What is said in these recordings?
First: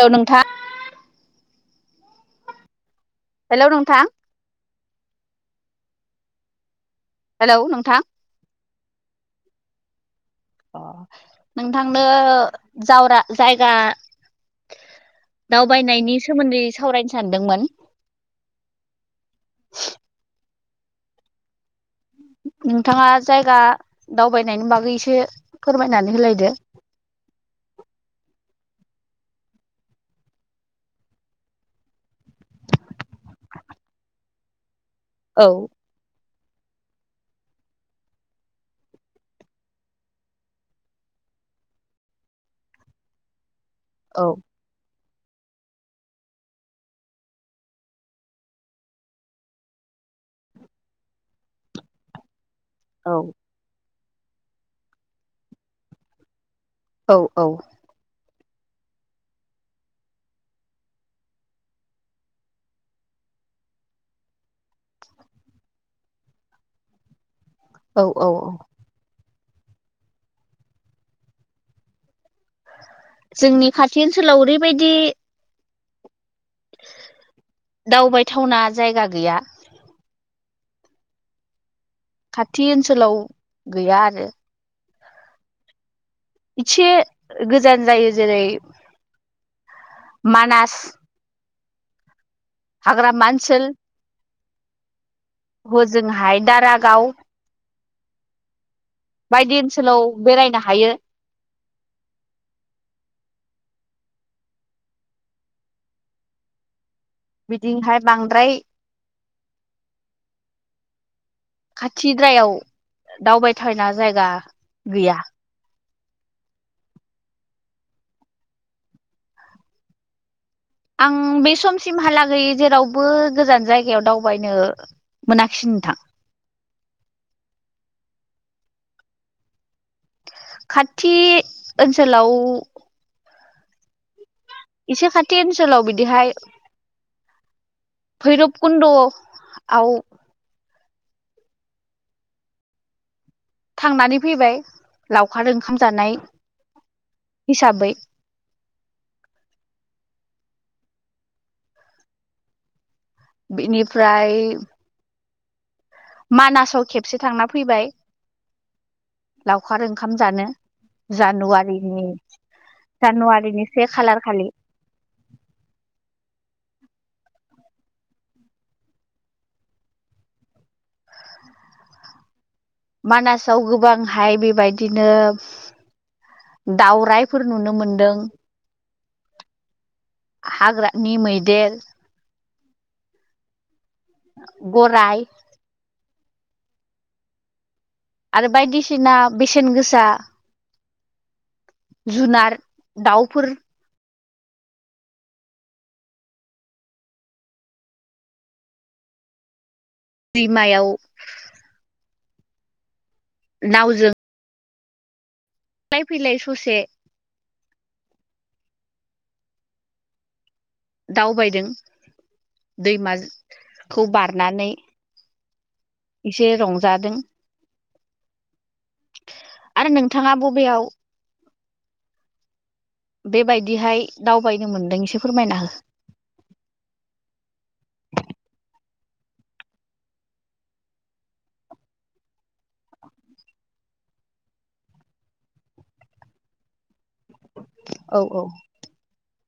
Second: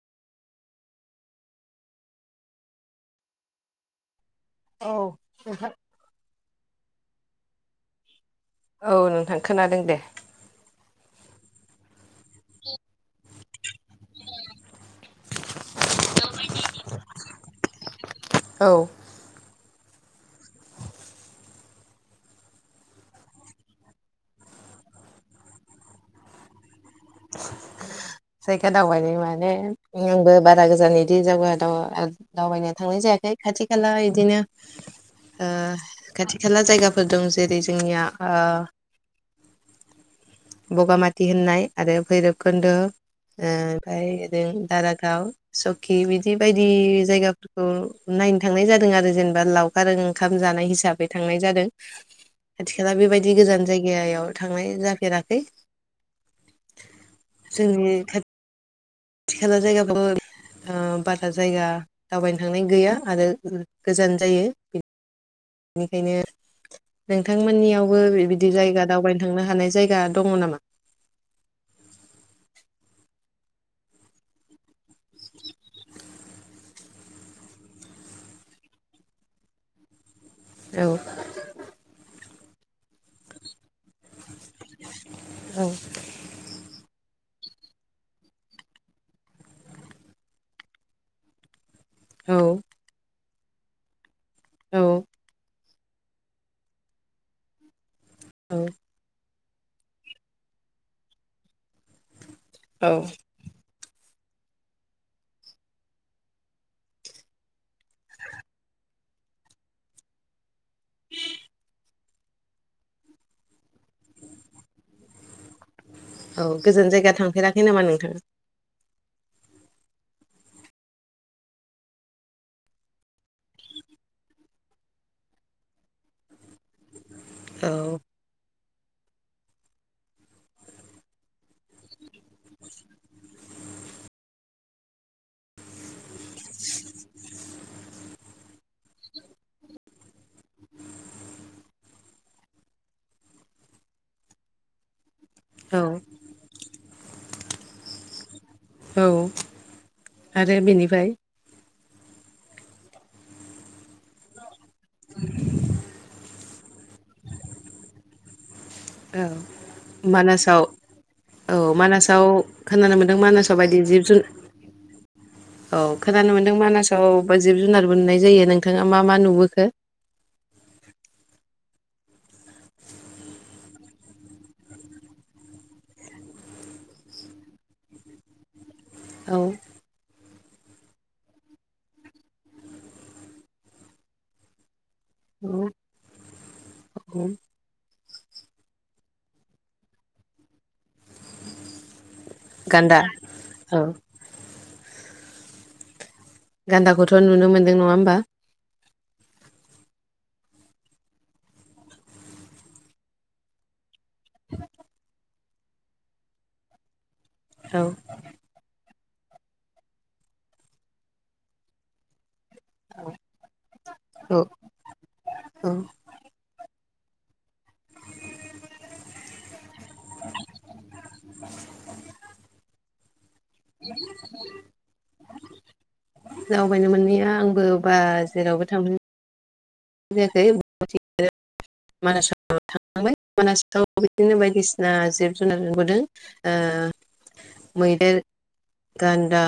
हेल' नोंथां हेल' नोंथां। औ नोंथां। हेलौ नोंथां। औ नोंथां खोनादों दे। ओ नोंथांनो जावरा जायगा दावबायनायनि सोमोन्दै सावरायनो सानदोंमोन। औ नोंथाङा जायगा दावबायनायनि बागै‌ एसे फोरमायनानै होलायदो। [inaudible] जायगा दावबायनाय माने आंबो बारा गोजान बिदि जायगा दा दावबायनो थांनाय जायाखै खाथि खाला बिदिनो औ ओ खाथि खाला जायगाफोर दं जेरै जोंनिया बगामाथि होननाय आरो भैरबखुन्द' ओमफ्राय औ ओरै दारा गाव सकि बिदि बायदि जायगाफोरखौ नायनो थांनाय जादों आरो जेनेबा लावखार ओं ओंखाम जानाय हिसाबै थांनाय जादों। खाथिखाला औ बेबायदि गोजान जायगायाव थांनाय जाफेराखै। औ औ जोंनि खा थि खाला जायगा बारा जायगा दावबायनो थांनाय गैया आरो गोजान जायो। बेनिखायनो औ नोंथांमोननियावबो बिबायदि औ जायगा दावबायनो थांनो हानाय जायगा दङ नामा? जोंनि खाथि ओनसोलाव ओरैबायदि दावबायथावना जायगा गैया। औ खाथि ओनसोलाव गैया आरो औ इसे गोजान जायो जेरै मानास हाग्रामा ओनसोल औ हजोंहाय दारागाव औ बायदि ओनसोलाव बेरायनो हायो। औ बिदिहाय बांद्राय [inaudible] खाथिद्रायाव दावबायथावना जायगा गैया। औ गोजान जायगा थांफेराखै नामा नोंथाङा? आं बे समसिमहालागै जेरावबो गोजान जायगायाव दावबायनो मोनाखिसै नोंथां। औ खाथि ओनसोलाव इसे खाथि ओनसोलाव बिदिहाय भैरबकुन्द आव थांनानै फैबाय लावखार ओंखाम औ जानाय हिसाबै। औ आरो बेनिफ्राय? बिनिफ्राय मानासाव खेबसे थांना फैबाय। औ लावखार ओंखाम जानो मानासाव औ जानुवारिनि मानासाव खोनानो मोनदों मानासाव जानुवारिनि बायदि से जिब खालार जुनार खालि औ खोनानो मोनदों माना सावबा जिब जुनारबो नुनाय जायो नोंथाङा मा मा नुबोखो? मानासाव गोबांहाय बेबायदिनो दावराइफोर नुनो मोनदों औ हाग्रानि मैदेर, गराइ, औ [inaudible] आरो बायदिसिना बेसेन गोसा जुनार गान्दा दाउफोर औ गान्दाखौथ' नुनो मोनदों नङा होमबा बिमायाव दावजो लाय फैलाय ससे औ दावबायदों दैमाखौ औ बारनानै औ एसे रंजादों आरो नोंथाङा बबेयाव बेबायदिहाय दावबायनो मोनदों एसे फोरमायना हो जावबायनो मोनैया आंबो बा जेरावबो थांफेरनो [unintelligible] [unintelligible] बिदिनो बायदिसिना जिब जुनार नुबोदों ओह मैदेर औ औ गान्दा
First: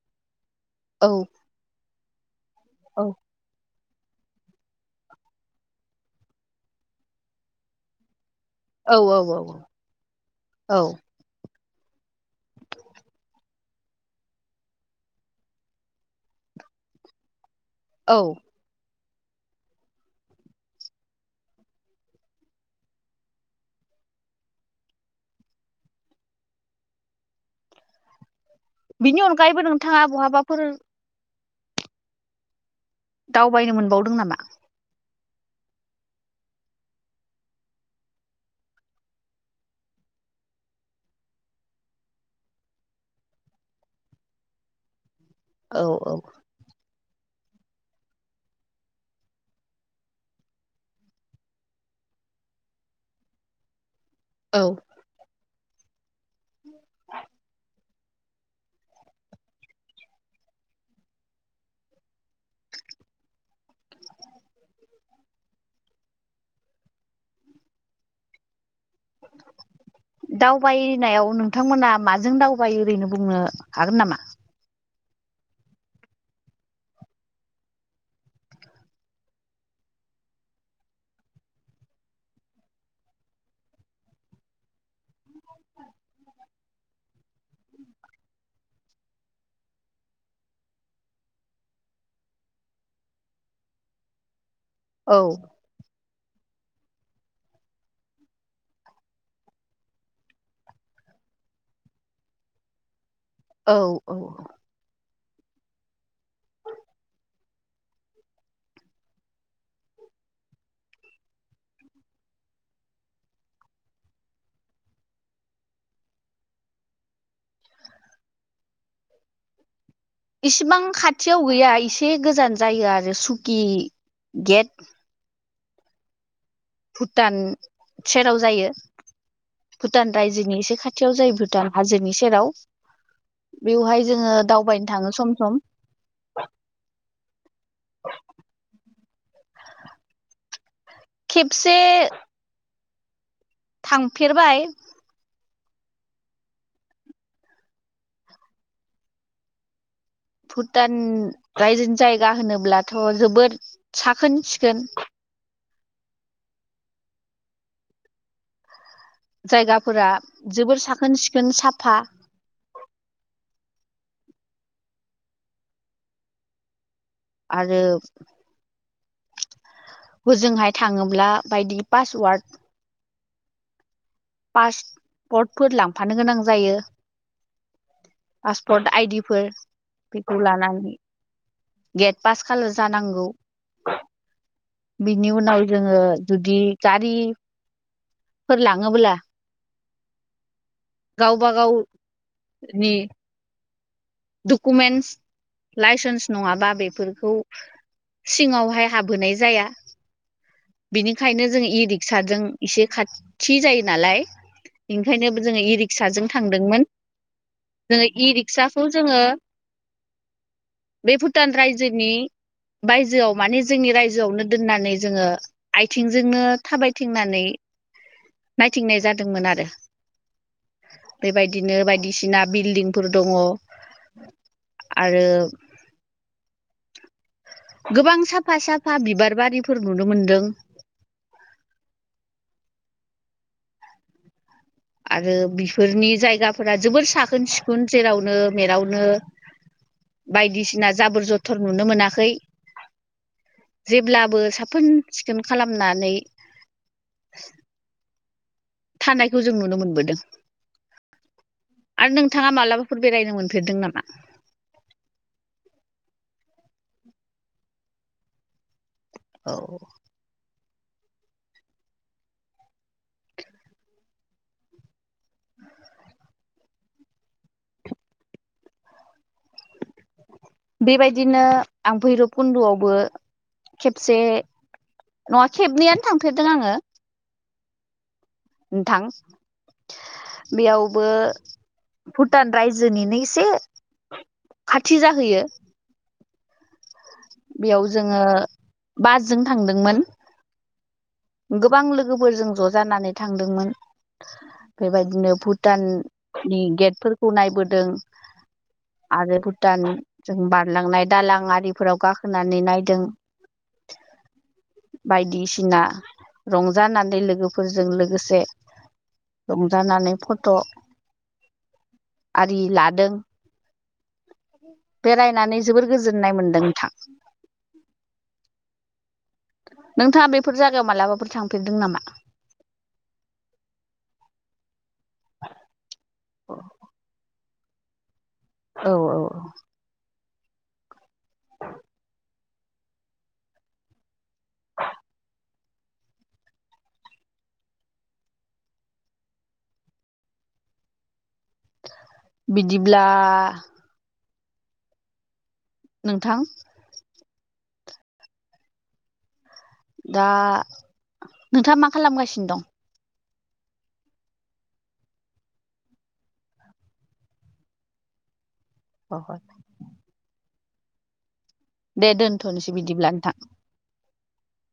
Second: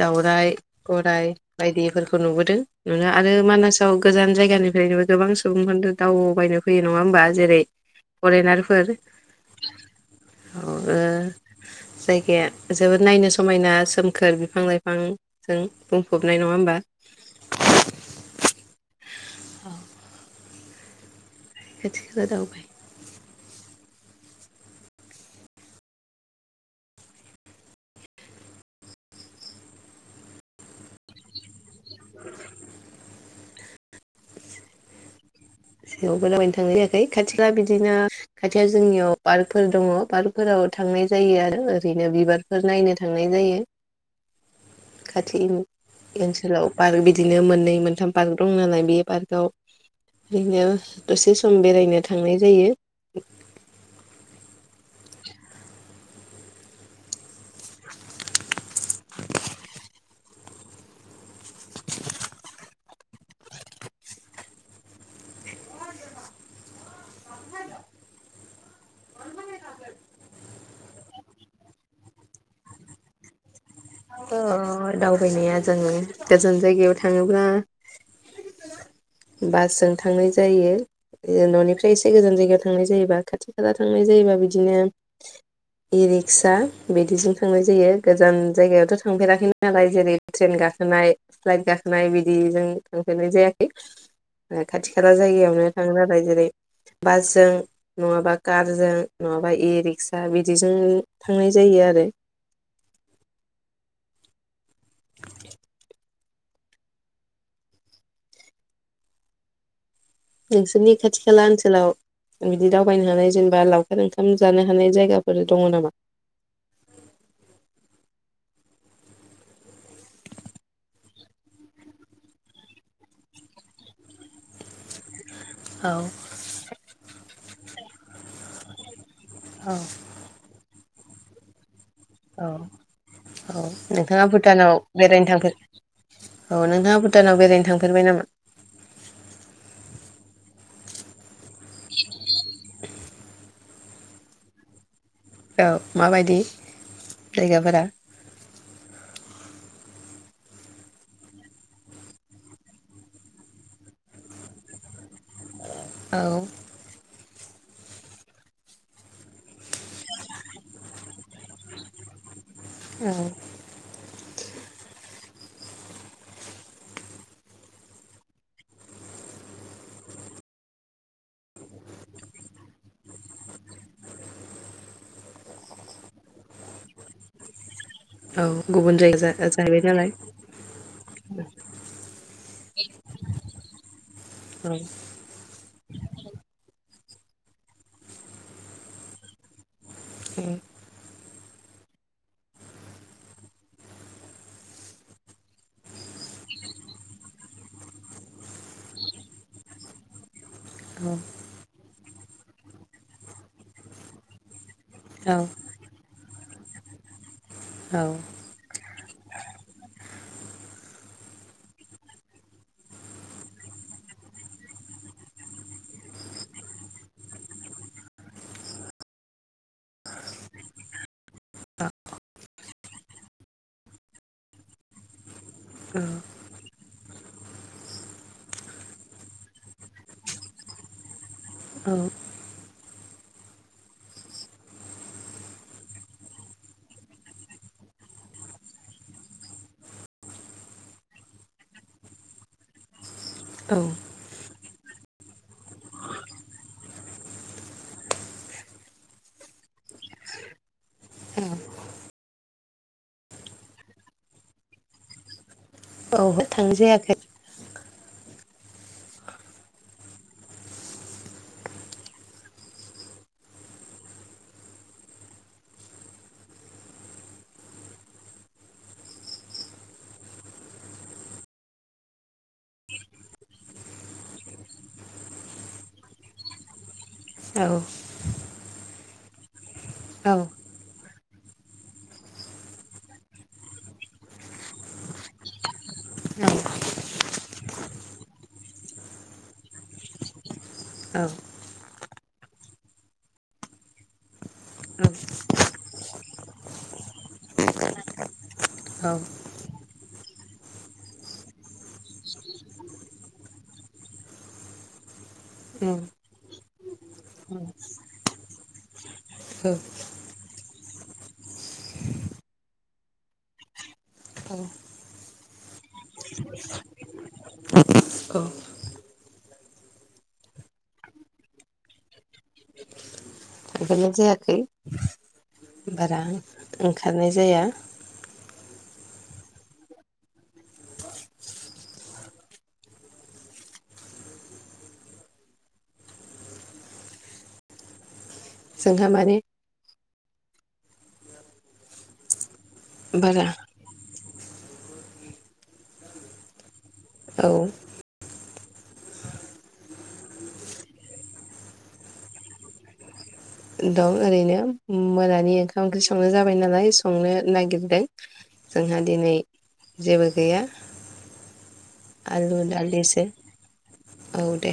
दाउराइ औ गराय बायदिफोरखौ नुबोदों आरो मानास गोजान जायगानिफ्रायनो गोबां सुबुंफोरनो दावबायनो फैयो नङा होमबा जेरै फरेनारफोर औ औ औ [unintelligible] जायगाया जोबोद नायनो समायना सोमखोर बिफां लाइफांजों बुंफबनाय नङा होमबा औ। [inaudible] [unintelligible] बिनि अनगायैबो नोंथाङा बहाबाफोर दावबायनो मोनबावदों नामा? सियावबो दबायायनो थांनाय जायाखै खाथिला बिदिनो खाथियाव जोंनियाव पार्कफोर दङ पार्कफोराव थांनाय जायो आरो ओरैनो बिबारफोर नायनो थांनाय जायो। [inaudible] खाथि औ औ नि ओनसोलाव। आरो बिदिनो मोननै मोनथाम पार्क दं नालाय बे पार्कआव इदिनो दसे सम बेरायनो थांनाय जायो औ [inaudible] दावबायिनायाव नोंथांमोना माजों दावबायो रिनो बुंनो हागोन नामा? ओह दावबायनाया जोंङो गोजान जायगायाव थाङोब्ला [inaudible] बासजों थांनाय जायो न'निफ्राय एसे गोजान जायगायाव थांनाय जायोबा खाथि खाला थांनाय जायोबा बिदिनो इ रिक्सा बिदिजों थांनाय जायो गोजान जायगायावथ' थांफेराखैनो नालाय जेरै ट्रेन गाखोनाय फ्लाइट गाखोनाय बिदिजों थांफेरनाय जायाखै खाथि खाला औ जायगायावनो थाङो आरो जेरै। बासजों नङाबा कारजों नङाबा इ रिक्सा बिदिजों थांनाय जायो। आरो। [inaudible] औ औ। नोंसोरनि खाथि खाला ओनसोलाव। बिदि दावबायनो हानाय जेनेबा लावखार ओंखाम जानो हानाय जायगाफोर दङ नामा [inaudible] इसिबां खाथियाव गैया एसे गोजान जायो आरो सुकि गेद। औ भुटान सेराव जायो औ भुटान रायजोनि एसे खाथि खाथियाव जायोबो दा हाजोनि सेराव औ औ बेवहाय नोंथाङा जोङो भुटानाव दावबायनो थाङो बेरायनो सम थांफेर सम। औ नोंथाङा भुटानाव बेरायनो थांफेरबाय नामा? खेबसे। थांफेरबाय औ माबायदि जायगाफोरा भुटान रायजोनि जायगा होनोब्लाथ' जोबोद साखोन सिखोन। औ। जायगाफोरा जोबोर साखोन सिखोन साफा। औ। आरो होजोंहाय थाङोब्ला बायदि पासवार्ड पासवार्डफोर लांफानो गोनां जायो। औ पासवार्ड गुबुन जायगा जा आइदिफोर जाहैबाय नालाय औ बेखौ लानानै गेट पास खाल जानांगौ औ बिनि उनाव जोङो जुदि गारि फोर लाङोबोला ए। गावबा गाव नि डकुमेन्टस लाइसेन्स नङाबा बेफोरखौ सिङावहाय हाबहोनाय जाया। बिनिखायनो जों इ रिक्साजों एसे खाथि जायो नालाय औ ओंखायनो जोङो इ रिक्साजों थांदोंमोन औ जोङो इ रिक्साफोर जोङो बे भुटान रायजोनि बायजोआव माने जोंनि रायजोआवनो दोननानै जोङो आथिंजोंनो थाबायथिंनानै नायथिंनाय जादोंमोन आरो। बेबायदिनो बायदिसिना बिल्डिंफोर दङ आरो औ। गोबां साफा साफा बिबारबारिफोर नुनो मोनदों। औ। आरो बेफोरनि जायगाफोरा जोबोर साखोन सिखोन जेरावनो मेरावनो बायदिसिना जाबोर ज'थर नुनो मोनाखै। औ जेब्लाबो साखोन सिखोन खालामनानै थानायखौ जों नुनो मोनबोदों। आरो नोंथाङा मालाबाफोर बेरायनो मोनफेरदों नामा? औ थांनाय जायाखै औ। [inaudible] बेबायदिनो आं भैरबकुन्द'आवबो खेबसे नङा खेबनैयानो थांफेरदों आङो। नोंथां बेयावबो भुटान रायजोनिनो एसे खाथि जाहैयो। बेयाव जोङो बासजों थांदोंमोन। गोबां लोगोफोरजों ज' जानानै थांदोंमोन। बेबायदिनो भुटाननि गेटफोरखौ नायबोदों। आरो थांफेरनाय भुटानजों बारलांनाय दालां आरिफोराव गाखोनानै नायदों। बायदिसिना रंजानानै लोगोफोरजों लोगोसे रंजानानै फ ट' आरि लादों। बेरायनानै जोबोर गोजोननाय मोनदों नोंथां। नोंथाङा बेफोर जायगायाव मालाबाफोर थांफेरदों नामा? थांफेरनाय जायाखै बारा अ ओंखारनाय जाया। औ औ औ। जोंहा माने बिदिब्ला बारा नोंथां औ। दा नोंथाङा मा खालामगासिनो दं? दं ओरैनो मोनानि ओंखाम ओंख्रि संनो जाबाय नालाय संनो नागिरदों। जोंहा दिनै दं? जेबो गैया। दे आलु दोनथ'नोसै बिदिब्ला दालिसो नोंथां। औ दे।